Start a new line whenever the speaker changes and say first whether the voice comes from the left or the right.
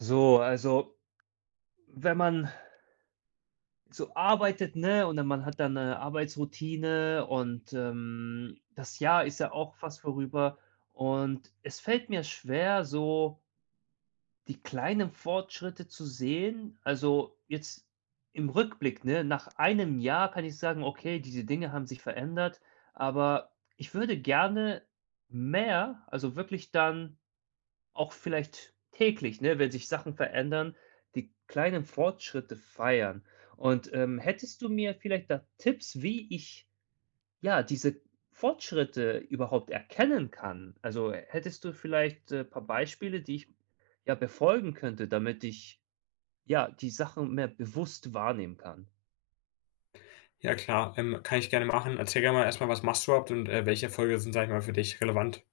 right: So, also wenn man so arbeitet, ne, und dann man hat dann eine Arbeitsroutine und das Jahr ist ja auch fast vorüber und es fällt mir schwer, so die kleinen Fortschritte zu sehen. Also, jetzt im Rückblick, ne, nach einem Jahr kann ich sagen: „Okay, diese Dinge haben sich verändert“, aber ich würde gerne mehr, also wirklich dann auch vielleicht täglich, ne, wenn sich Sachen verändern, die kleinen Fortschritte feiern. Und hättest du mir vielleicht da Tipps, wie ich, ja, diese Fortschritte überhaupt erkennen kann? Also, hättest du vielleicht, ein paar Beispiele, die ich, ja, befolgen könnte, damit ich, ja, die Sachen mehr bewusst wahrnehmen kann?
left: Ja klar, kann ich gerne machen. Erzähl gerne mal erstmal, was machst du überhaupt und, welche Erfolge sind, sag ich mal, für dich relevant?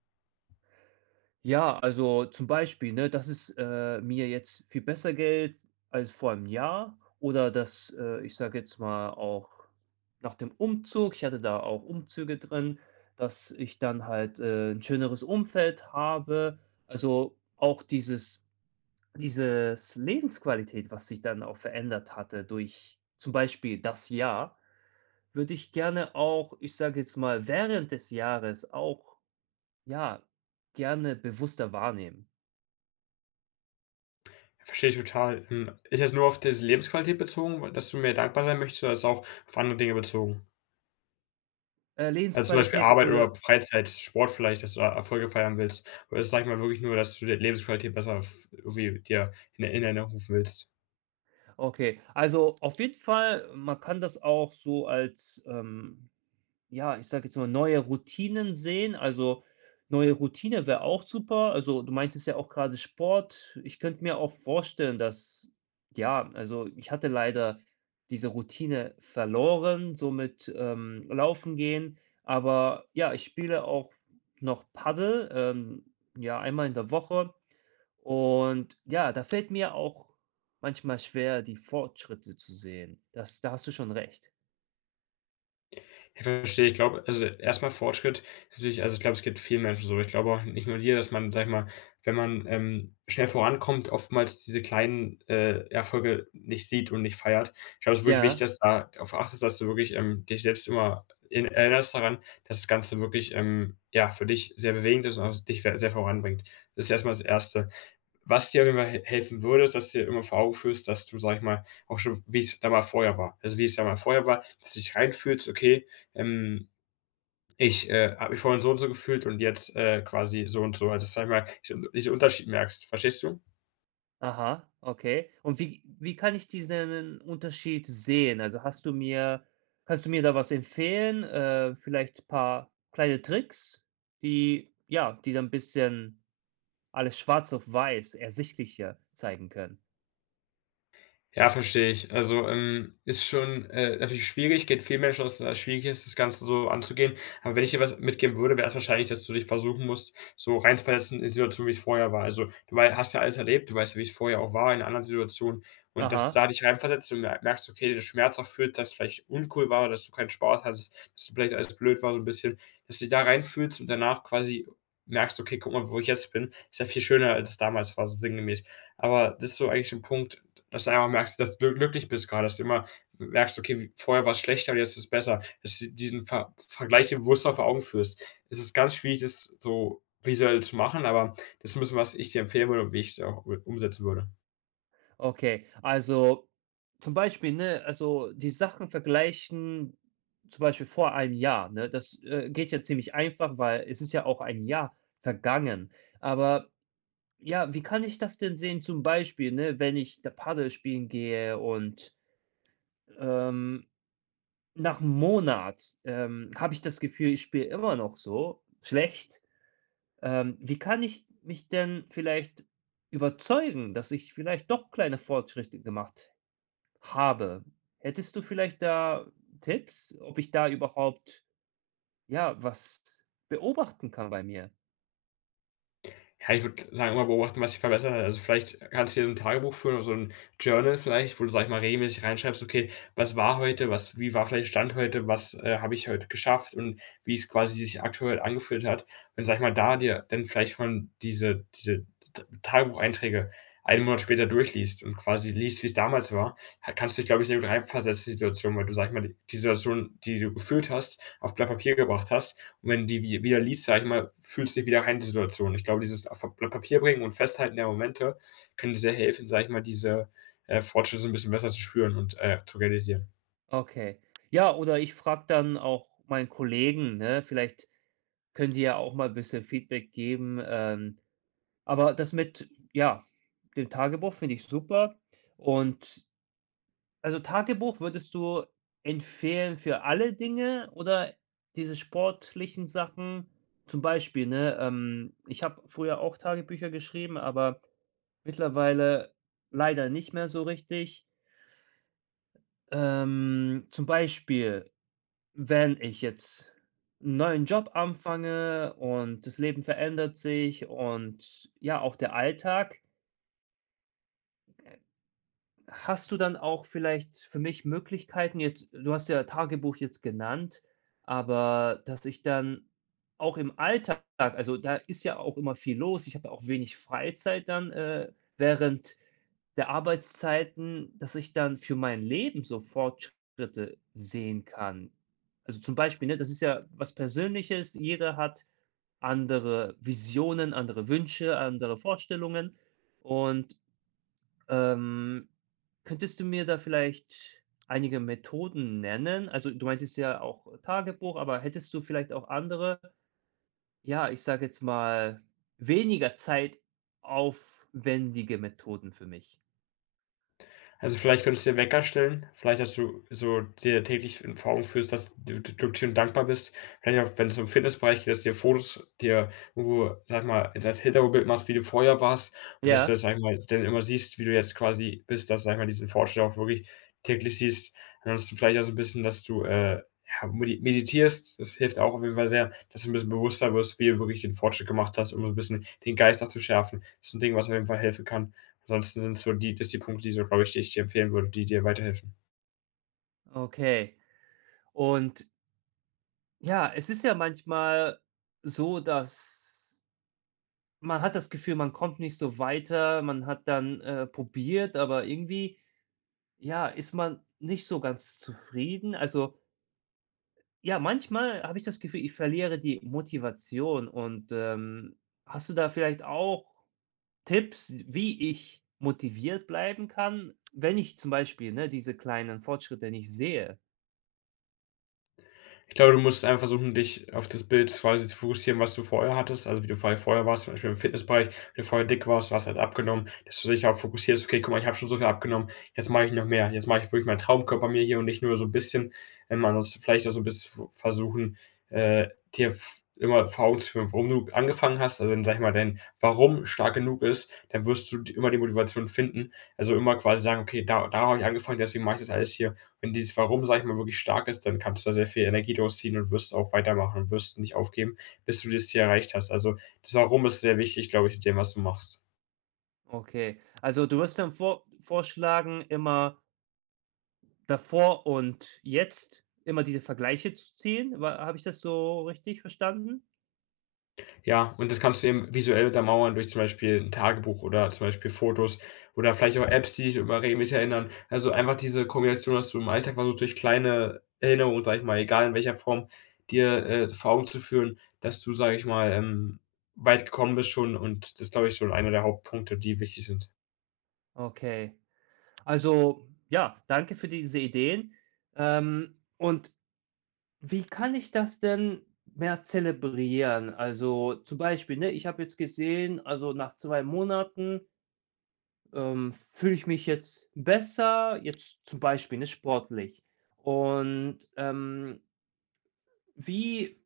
right: Ja, also zum Beispiel, ne, dass es mir jetzt viel besser Geld als vor einem Jahr oder dass ich sage jetzt mal auch nach dem Umzug ich hatte da auch Umzüge drin, dass ich dann halt 'n schöneres Umfeld habe. Also, auch dieses Lebensqualität, was sich dann auch verändert hatte durch zum Beispiel das Jahr, würde ich gerne auch, ich sage jetzt mal, während des Jahres auch, ja, gerne bewusster wahrnehmen.
left: Verstehe ich total. Hm, ist das nur auf diese Lebensqualität bezogen, dass du mir dankbar sein möchtest, oder ist es auch auf andere Dinge bezogen? Also, zum Beispiel
right: Lebensqualität
left: Arbeit oder
right: oder
left: Freizeit, Sport vielleicht, dass du da Erfolge feiern willst? Oder ist es, sage ich mal, wirklich nur, dass du die Lebensqualität besser f irgendwie dir in Erinnerung rufen willst?
right: okay. Also, auf jeden Fall, man kann das auch so als ja, ich sage jetzt mal, neue Routinen sehen. Also, neue Routine wäre auch super. Also, du meintest ja auch gerade Sport. Ich könnte mir auch vorstellen, dass ja, also, ich hatte leider diese Routine verloren, so mit Laufen gehen. Aber ja, ich spiele auch noch Paddel, ja, einmal in der Woche. Und ja, da fällt mir auch manchmal schwer, die Fortschritte zu sehen. Das da hast du schon recht.
left: Ich verstehe, ich glaube also, erstmal Fortschritt natürlich, also, ich glaube, es geht vielen Menschen so. Ich glaube auch nicht nur dir, dass man, sag ich mal, wenn man, schnell vorankommt, oftmals diese kleinen, Erfolge nicht sieht und nicht feiert. Ich glaube, es ist wirklich wichtig,
right: Ja,
left: dass du da darauf achtest, dass du wirklich, dich selbst immer in erinnerst daran, dass das Ganze wirklich, ja, für dich sehr bewegend ist und auch dich sehr voranbringt. Das ist erstmal das erste, was dir auf jeden Fall he helfen würde, ist, dass du dir immer vor Augen führst, dass du, sag ich mal, auch schon wie es damals vorher war. Also, wie es damals vorher war, dass du dich reinfühlst: „Okay, ähm, ich, habe mich vorhin so und so gefühlt und jetzt, quasi so und so.“ Also, sag ich mal, diesen Unterschied merkst. Verstehst du?
right: aha, okay. Und wie kann ich diesen Unterschied sehen? Also, hast du mir kannst du mir da was empfehlen? Vielleicht ein paar kleine Tricks, die ja, die so ein bisschen alles schwarz auf weiß ersichtlicher zeigen können?
left: Ja, verstehe ich. Also, ist schon, natürlich schwierig, geht vielen Menschen aus, dass es schwierig ist, das Ganze so anzugehen. Aber wenn ich dir was mitgeben würde, wäre es wahrscheinlich, dass du dich versuchen musst, so reinzuversetzen in die Situation, wie es vorher war. Also, du wei hast ja alles erlebt, du weißt ja, wie es vorher auch war in einer anderen Situation. Und dass du
right: Aha.
left: da dich reinversetzt und merkst, okay, der Schmerz auch fühlt, dass es vielleicht uncool war, dass du keinen Spaß hattest, dass vielleicht alles blöd war so ein bisschen, dass du dich da reinfühlst und danach quasi merkst: „Okay, guck mal, wo ich jetzt bin.“ Ist ja viel schöner, als es damals war, so sinngemäß. Aber das ist so eigentlich so ein Punkt, dass du einfach merkst, dass du glücklich bist gerade, dass du immer merkst: „Okay, w vorher war es schlechter und jetzt ist es besser.“ Dass du diesen Vergleich dir bewusster vor Augen führst. Es ist ganz schwierig, das so visuell zu machen, aber das ist ein bisschen, was ich dir empfehlen würde und wie ich es auch umsetzen würde.
right: Okay, also zum Beispiel, ne, also die Sachen vergleichen, zum Beispiel vor einem Jahr, ne? Das geht ja ziemlich einfach, weil es ist ja auch ein Jahr vergangen. Aber ja, wie kann ich das denn sehen? Zum Beispiel, ne, wenn ich da Paddel spielen gehe und, ähm, nach 'm Monat habe ich das Gefühl, ich spiele immer noch so schlecht. Wie kann ich mich denn vielleicht überzeugen, dass ich vielleicht doch kleine Fortschritte gemacht habe. Hättest du vielleicht da Tipps, ob ich da überhaupt, ja, was beobachten kann bei mir?
left: Ja, ich würde sagen, immer beobachten, was sich verbessert hat. Also, vielleicht kannst du dir so 'n Tagebuch führen oder so 'n Journal vielleicht, wo du, sage ich mal, regelmäßig reinschreibst: „Okay, was war heute? Was, wie war vielleicht Stand heute? Was, habe ich heute geschafft?“ Und wie es quasi sich aktuell angefühlt hat. Und sage ich mal, da dir dann vielleicht von diese T Tagebucheinträge einen Monat später durchliest und quasi liest, wie's damals war, ha kannst du dich, glaube ich, sehr gut reinversetzen in die Situation, weil du, sage ich mal, die Situation, die du gefühlt hast, auf Blatt Papier gebracht hast, und wenn du die wi wieder liest, sage ich mal, fühlst du dich wieder rein in die Situation. Ich glaube, dieses auf Blatt Papier bringen und Festhalten der Momente kann dir sehr helfen, sage ich mal, diese, Fortschritte so ein bisschen besser zu spüren und, zu realisieren.
right: Okay. Ja, oder ich frage dann auch meinen Kollegen, ne? Vielleicht können die ja auch mal 'n bisschen Feedback geben. Aber das mit, ja, dem Tagebuch finde ich super und also Tagebuch würdest du empfehlen für alle Dinge oder diese sportlichen Sachen? Zum Beispiel, ne, ich habe früher auch Tagebücher geschrieben, aber mittlerweile leider nicht mehr so richtig. Zum Beispiel, wenn ich jetzt 'n neuen Job anfange und das Leben verändert sich und ja, auch der Alltag, hast du dann auch vielleicht für mich Möglichkeiten jetzt du hast ja Tagebuch jetzt genannt, aber dass ich dann auch im Alltag also, da ist ja auch immer viel los. Ich habe ja auch wenig Freizeit dann während der Arbeitszeiten, dass ich dann für mein Leben so Fortschritte sehen kann. Also, zum Beispiel, ne, das ist ja was Persönliches. Jeder hat andere Visionen, andere Wünsche, andere Vorstellungen und ähm, könntest du mir da vielleicht einige Methoden nennen? Also, du meintest ja auch Tagebuch, aber hättest du vielleicht auch andere, ja, ich sage jetzt mal, weniger zeitaufwendige Methoden für mich?
left: Also, vielleicht könntest du dir Wecker stellen, vielleicht, dass du so dir täglich in vor Augen führst, dass du d glücklich und dankbar bist. Vielleicht auch, wenn wenn's um Fitnessbereich geht, dass du dir Fotos dir irgendwo, sage ich mal, so als Hintergrundbild machst, wie du vorher warst, und dass du das,
right: Ja,
left: sage ich mal, dann immer siehst, wie du jetzt quasi bist, dass du, sage ich mal, diesen Fortschritt auch wirklich täglich siehst. Ansonsten vielleicht auch so ein bisschen, dass du, ja, meditierst. Das hilft auch auf jeden Fall sehr, dass du ein bisschen bewusster wirst, wie du wirklich den Fortschritt gemacht hast, um so ein bisschen den Geist auch zu schärfen. Das ist ein Ding, was auf jeden Fall helfen kann. Ansonsten sind es so die Punkte, die so, glaube ich, die ich dir empfehlen würde, die dir weiterhelfen.
right: okay. Und ja, es ist ja manchmal so, dass man hat das Gefühl, man kommt nicht so weiter, man hat dann probiert, aber irgendwie, ja, ist man nicht so ganz zufrieden. Also, ja, manchmal habe ich das Gefühl, ich verliere die Motivation und hast du da vielleicht auch Tipps, wie ich motiviert bleiben kann, wenn ich zum Beispiel, ne, diese kleinen Fortschritte nicht sehe?
left: Ich glaube, du musst einfach versuchen, dich auf das Bild quasi zu fokussieren, was du vorher hattest, also wie du vorher warst, zum Beispiel im Fitnessbereich, wenn du vorher dick warst, du hast halt abgenommen, dass du dich darauf fokussierst: „Okay, guck mal, ich habe schon so viel abgenommen, jetzt mache ich noch mehr. Jetzt mache ich wirklich meinen Traumkörper mir hier und nicht nur so ein bisschen.“ Ansonsten vielleicht auch so 'n bisschen versuchen, äh, dir v immer vor Augen zu führen, warum du angefangen hast. Also, wenn, sag ich mal, dein Warum stark genug ist, dann wirst du d immer die Motivation finden. Also, immer quasi sagen: „Okay, da habe ich angefangen, deswegen mache ich das alles hier.“ Wenn dieses Warum, sage ich mal, wirklich stark ist, dann kannst du da sehr viel Energie draus ziehen und wirst auch weitermachen und wirst nicht aufgeben, bis du das Ziel erreicht hast. Also, das Warum ist sehr wichtig, glaube ich, in dem, was du machst.
right: Okay, also du wirst dann vorschlagen, immer davor und jetzt immer diese Vergleiche zu ziehen? Wa habe ich das so richtig verstanden?
left: Ja, und das kannst du eben visuell untermauern durch zum Beispiel ein Tagebuch oder zum Beispiel Fotos oder vielleicht auch Apps, die dich immer regelmäßig erinnern. Also, einfach diese Kombination, dass du im Alltag versuchst, durch kleine Erinnerungen, sage ich mal, egal in welcher Form, dir, vor Augen zu führen, dass du, sage ich mal, weit gekommen bist schon, und das, glaube ich, schon einer der Hauptpunkte, die wichtig sind.
right: Okay. Also, ja, danke für diese Ideen. Und wie kann ich das denn mehr zelebrieren? Also, zum Beispiel, ne, ich habe jetzt gesehen, also, nach 2 Monaten, fühle ich mich jetzt besser, jetzt zum Beispiel, ne, sportlich. Und wie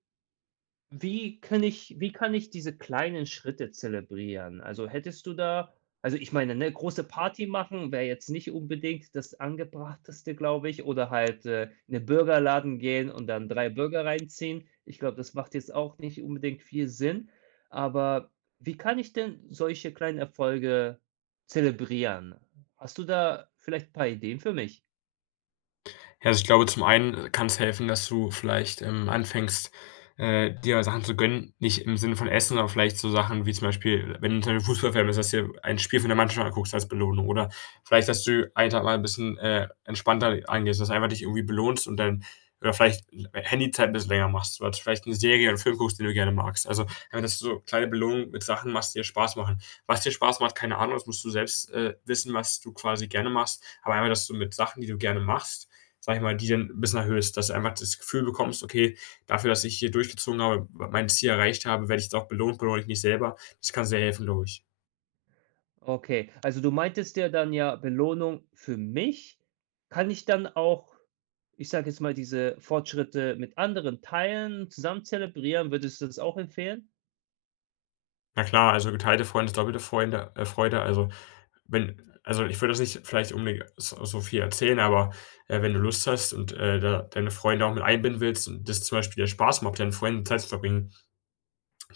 right: kann ich diese kleinen Schritte zelebrieren? Also, hättest du da also, ich meine, ne, große Party machen wäre jetzt nicht unbedingt das Angebrachteste, glaube ich, oder halt in den Burgerladen gehen und dann 3 Burger reinziehen. Ich glaube, das macht jetzt auch nicht unbedingt viel Sinn. Aber wie kann ich denn solche kleinen Erfolge zelebrieren? Hast du da vielleicht ein paar Ideen für mich?
left: Ja, also ich glaube, zum einen kann es helfen, dass du vielleicht, anfängst, dir Sachen zu gönnen, nicht im Sinne von Essen, aber vielleicht so Sachen wie zum Beispiel, wenn du 'n Fußballfan bist, dass du dir ein Spiel von der Mannschaft anguckst als Belohnung, oder vielleicht, dass du einen Tag mal ein bisschen, entspannter angehst, dass du einfach dich irgendwie belohnst und dann oder vielleicht l Handyzeit ein bisschen länger machst oder vielleicht eine Serie oder 'n Film guckst, den du gerne magst. Also, einfach dass du so kleine Belohnungen mit Sachen machst, die dir Spaß machen. Was dir Spaß macht, keine Ahnung, das musst du selbst, wissen, was du quasi gerne machst, aber einfach, dass du mit Sachen, die du gerne machst, sage ich mal, die dann 'n bisschen erhöhst, dass du einfach das Gefühl bekommst: „Okay, dafür, dass ich hier durchgezogen habe, mein Ziel erreicht habe, werde ich jetzt auch belohnt, belohne ich mich selber.“ Das kann sehr helfen, glaube ich.
right: Okay, also du meintest ja dann ja Belohnung für mich. Kann ich dann auch, ich sage jetzt mal, diese Fortschritte mit anderen teilen, zusammen zelebrieren? Würdest du das auch empfehlen?
left: Na klar, also geteilte Freunde ist doppelte Freunde Freude. Also, wenn, also, ich würde das nicht vielleicht unbedingt so viel erzählen, aber, wenn du Lust hast und, da deine Freunde auch mit einbinden willst und das zum Beispiel der Spaß macht, mit deinen Freunden Zeit zu verbringen,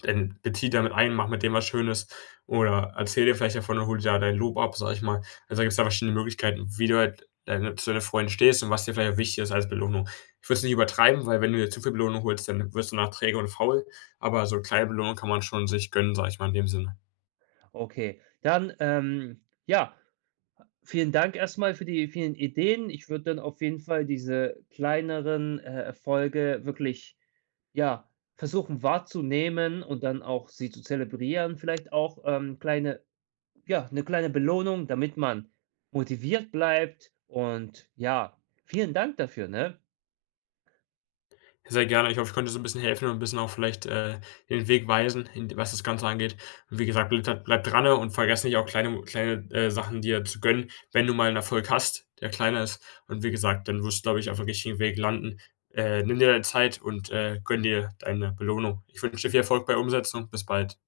left: dann bezieh damit ein, mach mit dem was Schönes oder erzähl dir vielleicht davon und hol dir da dein Lob ab, sage ich mal. Also, da gibt es da verschiedene Möglichkeiten, wie du halt deine zu deinen Freunden stehst und was dir vielleicht auch wichtig ist als Belohnung. Ich würde es nicht übertreiben, weil wenn du dir zu viel Belohnung holst, dann wirst du danach träge und faul, aber so kleine Belohnung kann man schon sich gönnen, sage ich mal, in dem Sinne.
right: Okay, dann ja, vielen Dank erstmal für die vielen Ideen. Ich würde dann auf jeden Fall diese kleineren Erfolge wirklich ja versuchen wahrzunehmen und dann auch sie zu zelebrieren. Vielleicht auch kleine ja, eine kleine Belohnung, damit man motiviert bleibt und ja, vielen Dank dafür, ne?
left: Sehr gerne. Ich hoffe, ich konnte so ein bisschen helfen und ein bisschen auch vielleicht, den Weg weisen, in was das Ganze angeht. Und wie gesagt, bleibt da dran, ne, und vergesst nicht, auch kleine Sachen dir zu gönnen, wenn du mal einen Erfolg hast, der kleiner ist. Und wie gesagt, dann wirst du, glaube ich, aufm richtigen Weg landen. Nimm dir deine Zeit und, gönn dir deine Belohnung. Ich wünsche dir viel Erfolg bei der Umsetzung. Bis bald.